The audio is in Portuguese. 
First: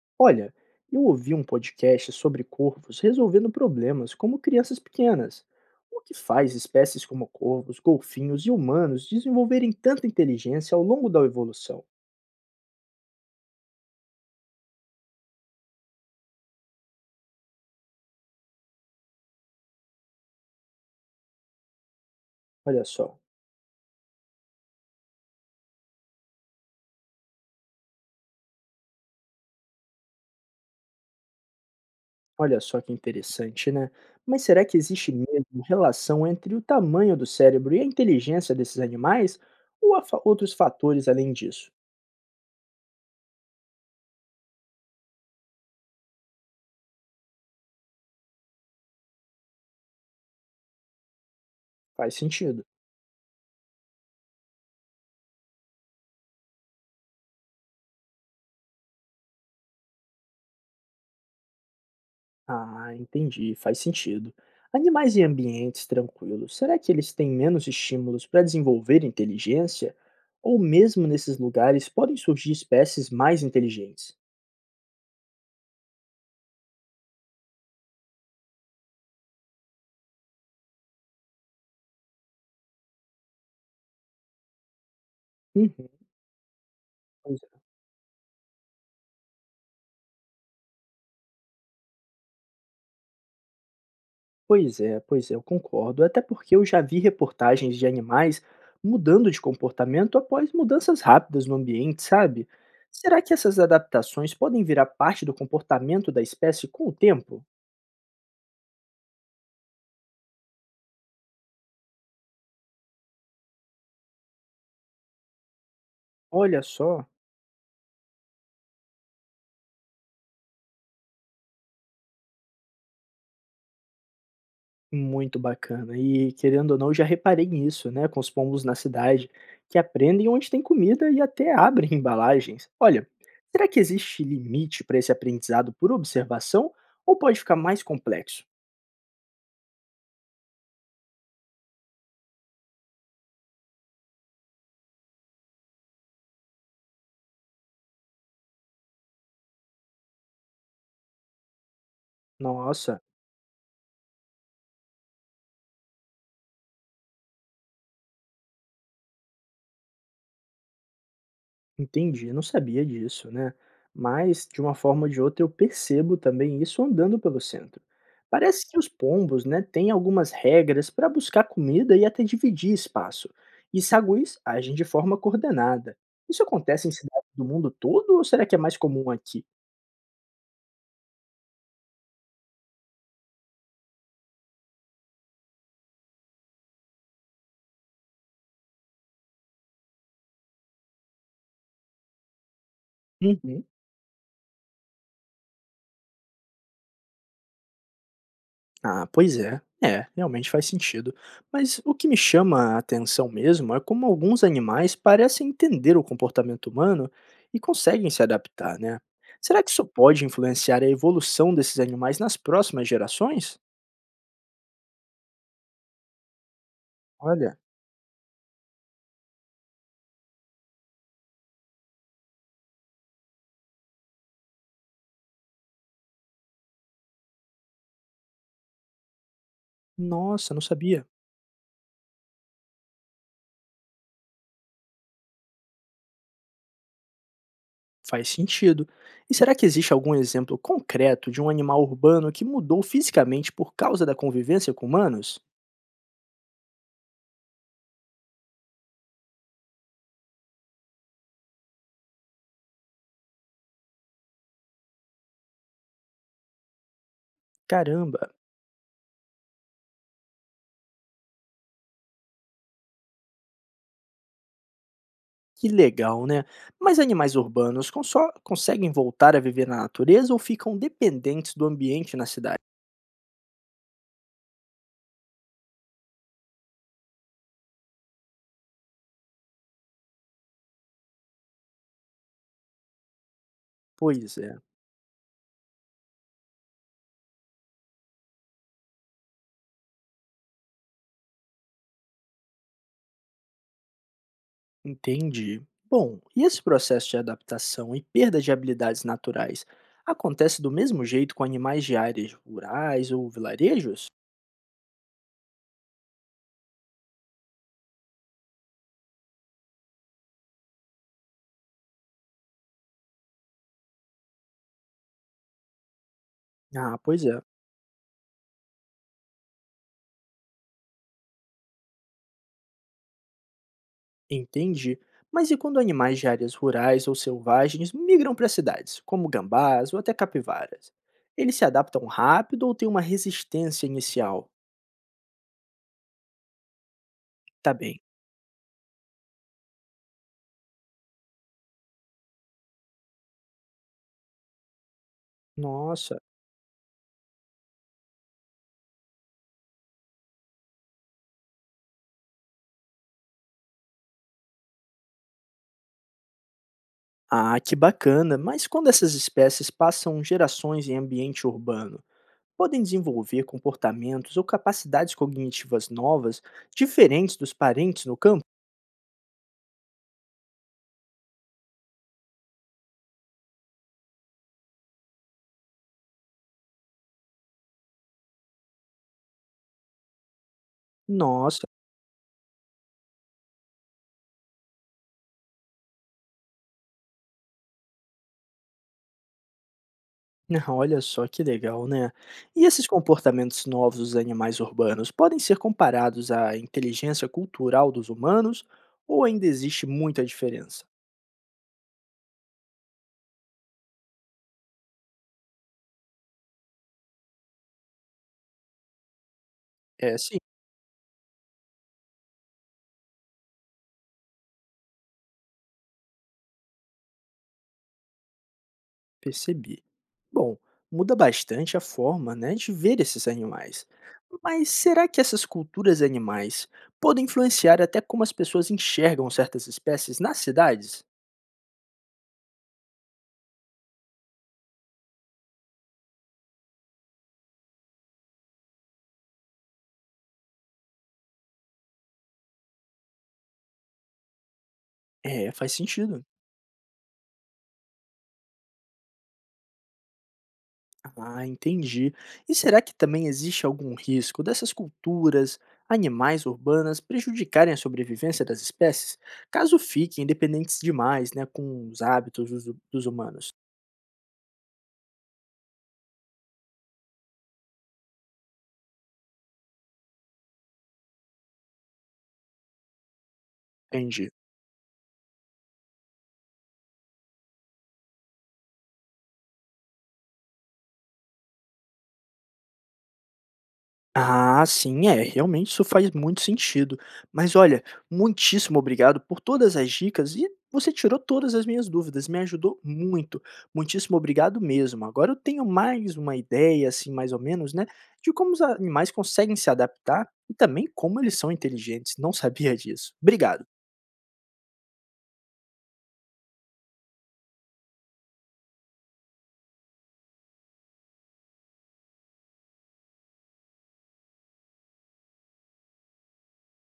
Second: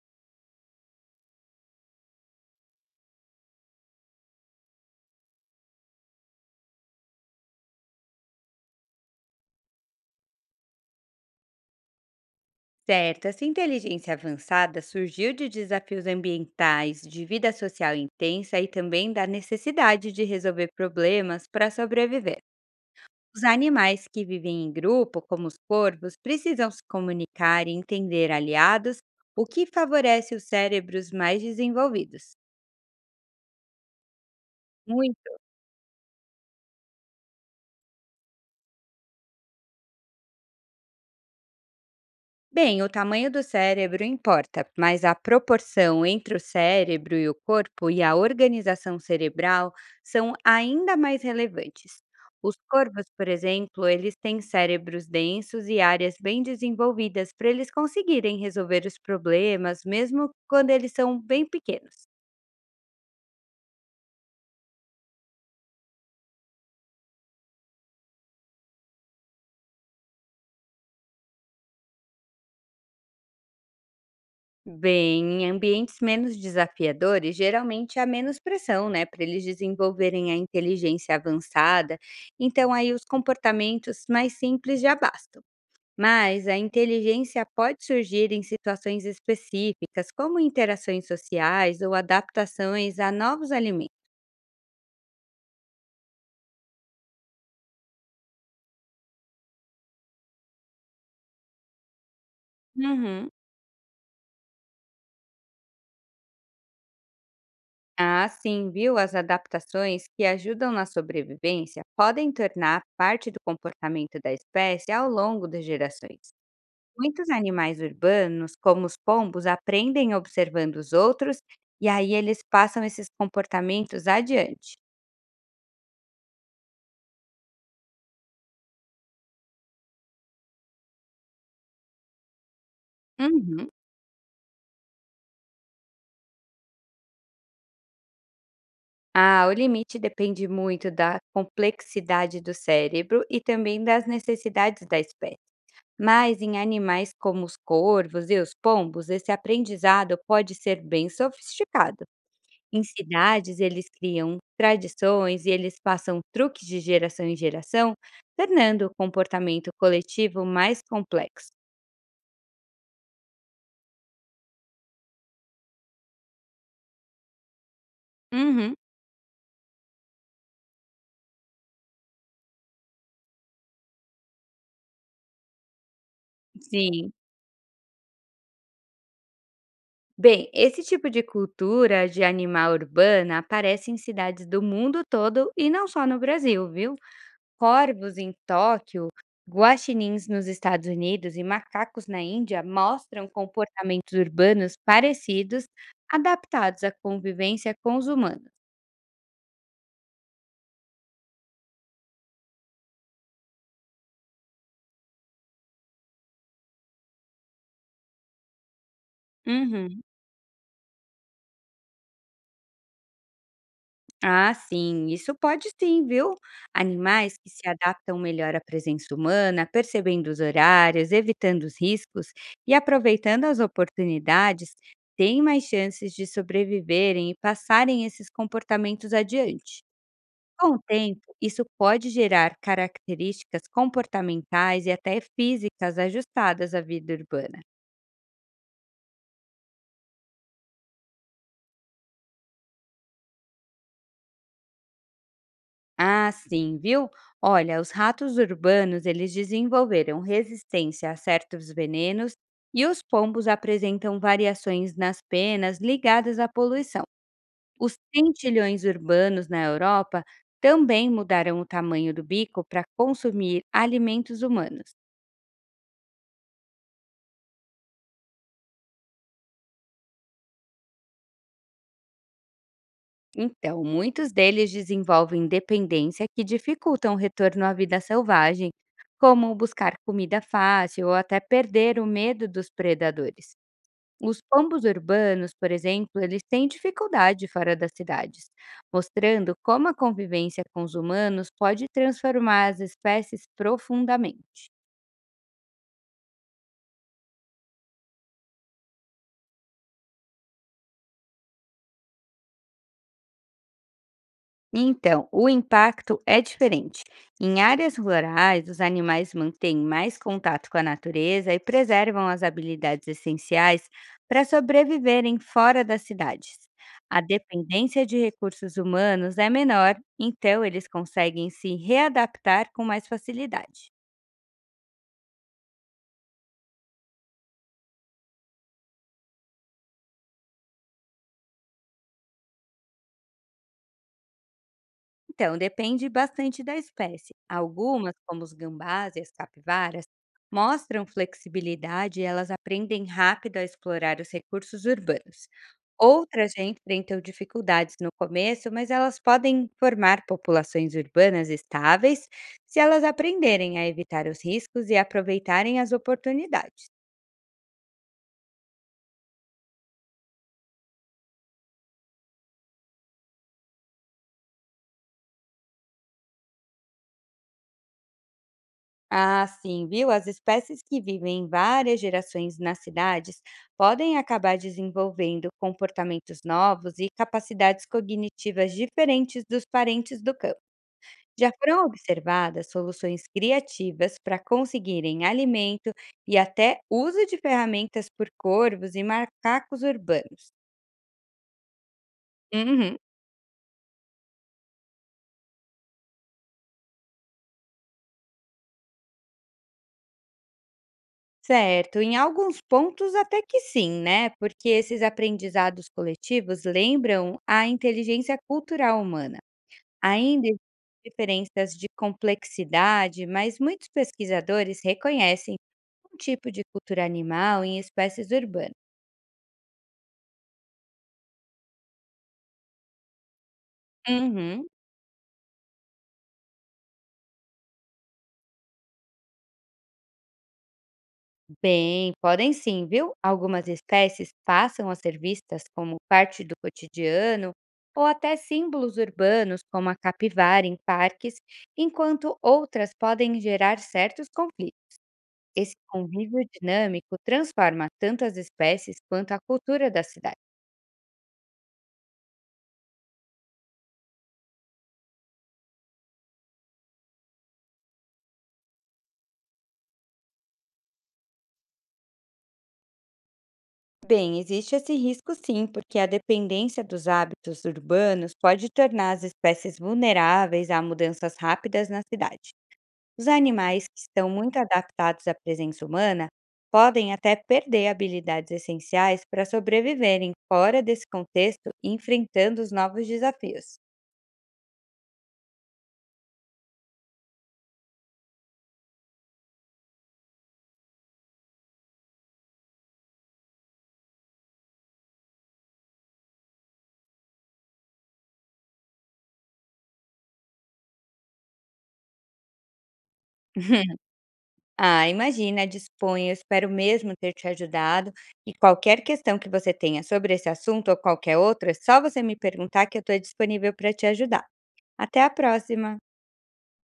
Olha, eu ouvi um podcast sobre corvos resolvendo problemas como crianças pequenas, o que faz espécies como corvos, golfinhos e humanos desenvolverem tanta inteligência ao longo da evolução. Certo, essa inteligência avançada surgiu de desafios ambientais, de vida social intensa e também da necessidade de resolver problemas para sobreviver. Olha só, Os animais que vivem em grupo, como os corvos, precisam se comunicar e entender aliados, o que favorece os cérebros mais desenvolvidos. olha só que interessante, né? Mas será que existe mesmo relação entre o tamanho do cérebro e a inteligência desses animais ou há outros fatores além disso? Bem, o tamanho do cérebro importa, mas a proporção entre o cérebro e o corpo e a organização cerebral são ainda mais relevantes. Faz Os sentido. corvos, por exemplo, eles têm cérebros densos e áreas bem desenvolvidas para eles conseguirem resolver os problemas, mesmo quando eles são bem pequenos. Ah, entendi, faz sentido. Animais em ambientes tranquilos, será que eles têm menos estímulos para desenvolver inteligência? Ou mesmo nesses lugares podem surgir espécies mais inteligentes? Bem, em ambientes menos desafiadores, geralmente há menos pressão, né, para eles desenvolverem a inteligência avançada. Então, aí os comportamentos mais simples já bastam. Uhum, Mas a pois inteligência é, pode surgir em situações específicas, como interações sociais ou adaptações a novos alimentos. pois é, eu concordo. Até porque eu já vi reportagens de animais mudando de comportamento após mudanças rápidas no ambiente, sabe? Será Uhum. que essas adaptações podem virar parte do comportamento da espécie com o tempo? Ah, sim, viu? As adaptações que ajudam na sobrevivência podem tornar parte do comportamento da espécie ao longo das gerações. Olha só. Muitos animais urbanos, como os pombos, aprendem observando os outros e aí eles passam esses comportamentos adiante. Muito bacana. E querendo ou não, eu já reparei nisso, né, com os pombos na cidade, que aprendem onde tem comida e até abrem embalagens. Olha, será Uhum. que existe limite para esse aprendizado por observação ou pode ficar mais complexo? Ah, o limite depende muito da complexidade do cérebro e também das necessidades da espécie. Mas em animais como os corvos e os pombos, esse aprendizado pode ser bem sofisticado. Em Nossa. cidades, eles criam tradições e eles passam truques de geração em geração, tornando o comportamento coletivo mais complexo. Entendi, eu não sabia disso, né? Mas, de uma forma ou de outra, eu percebo também isso andando pelo centro. Parece Uhum. que os pombos, né, têm algumas regras para buscar comida e até dividir espaço. E saguis agem de forma coordenada. Isso acontece em Sim. cidades do mundo todo ou será que é mais comum aqui? Bem, esse tipo de cultura de animal urbana aparece em cidades do mundo todo e não só no Brasil, viu? Corvos em Tóquio, guaxinins nos Estados Unidos e macacos na Índia mostram Uhum. comportamentos urbanos parecidos, adaptados à convivência com os humanos. Ah, pois é. É, realmente faz sentido. Mas o que me chama a atenção mesmo é como alguns animais parecem entender o comportamento humano e conseguem se adaptar, né? Será que isso Uhum. pode influenciar a evolução desses animais nas próximas gerações? Ah, sim, isso pode sim, viu? Animais que Olha, se adaptam melhor à presença humana, percebendo os horários, evitando os riscos e aproveitando as oportunidades, têm mais chances de sobreviverem e passarem esses comportamentos adiante. nossa, não Com o sabia. tempo, isso pode gerar características comportamentais e até físicas ajustadas à vida urbana. Faz sentido. E será que existe algum exemplo concreto de um animal urbano que mudou fisicamente por causa da convivência com humanos? Ah, sim, viu? Olha, os ratos urbanos, eles desenvolveram resistência a certos venenos e os pombos apresentam variações nas penas ligadas à poluição. Os Caramba! tentilhões urbanos na Europa também mudaram o tamanho do bico para consumir alimentos humanos. Que legal, né? Mas animais urbanos conseguem voltar a viver na natureza ou ficam dependentes do ambiente na cidade? Então, muitos deles desenvolvem dependência que dificultam o retorno à vida selvagem, como buscar comida fácil ou até perder o medo dos predadores. Pois Os é, pombos urbanos, por exemplo, eles têm dificuldade fora das cidades, mostrando como a convivência com os humanos pode transformar as espécies profundamente. entendi. Bom, e esse processo de adaptação e perda de habilidades naturais acontece do mesmo jeito com animais de áreas rurais ou vilarejos? Então, o impacto é diferente. Em áreas rurais, os animais mantêm mais contato com a natureza e preservam as habilidades essenciais para sobreviverem fora das cidades. Ah, A pois é, dependência de recursos humanos é menor, então eles conseguem se readaptar com mais facilidade. entendi. Mas e quando animais de áreas rurais ou selvagens migram para cidades, como gambás ou até capivaras? Eles se adaptam rápido ou têm uma resistência inicial? Então, depende bastante da espécie. Tá bem. Algumas, como os gambás e as capivaras, mostram flexibilidade e elas aprendem rápido a explorar os recursos urbanos. Nossa, Outras já enfrentam dificuldades no começo, mas elas podem formar populações urbanas estáveis se elas aprenderem a evitar os riscos e aproveitarem as oportunidades. ah, que bacana! Mas quando essas espécies passam gerações em ambiente urbano, podem desenvolver comportamentos ou capacidades cognitivas novas, diferentes dos parentes no campo? Ah, sim, viu? As espécies que vivem várias gerações nas cidades podem acabar desenvolvendo comportamentos novos e capacidades cognitivas diferentes dos parentes do campo. Já Nossa, foram observadas soluções criativas para conseguirem alimento e até uso de ferramentas por corvos e macacos urbanos. olha só que legal, né? E esses Uhum. comportamentos novos dos animais urbanos podem ser comparados à inteligência cultural dos humanos ou ainda existe muita diferença? Certo, em alguns pontos até que sim, né? Porque esses aprendizados coletivos lembram a inteligência cultural humana. É sim. Ainda existem diferenças de complexidade, mas muitos pesquisadores reconhecem um tipo de cultura animal em espécies urbanas. Percebi. Bom, muda bastante a forma, né, de ver esses animais. Uhum. Mas será que essas culturas animais podem influenciar até como as pessoas enxergam certas espécies nas cidades? Bem, podem sim, viu? Algumas espécies passam a ser vistas como parte do cotidiano ou até símbolos urbanos, como a capivara em parques, enquanto outras podem gerar certos conflitos. É, faz Esse sentido. convívio dinâmico transforma tanto as espécies quanto a cultura da cidade. Ah, entendi. E será que também existe algum risco dessas culturas, animais urbanas prejudicarem a sobrevivência das espécies, caso fiquem independentes demais, né, com os hábitos dos humanos? Bem, existe esse risco sim, porque a dependência dos hábitos urbanos pode tornar as espécies vulneráveis a mudanças rápidas na cidade. Os animais que estão Entendi. muito adaptados à presença humana podem até perder habilidades essenciais para sobreviverem fora desse contexto, enfrentando os novos desafios. Ah, sim, é, realmente isso faz muito sentido. Mas olha, muitíssimo obrigado por todas as dicas e você tirou todas as minhas dúvidas, me ajudou muito. Muitíssimo obrigado mesmo. Agora eu tenho mais uma ideia, assim, mais ou menos, né, de como os animais conseguem se adaptar e também como eles são inteligentes. Não sabia disso. Obrigado. Ah, imagina, disponho. Eu espero mesmo ter te ajudado. E qualquer questão que você tenha sobre esse assunto ou qualquer outra, é só você me perguntar que eu estou disponível para te ajudar. Até a próxima.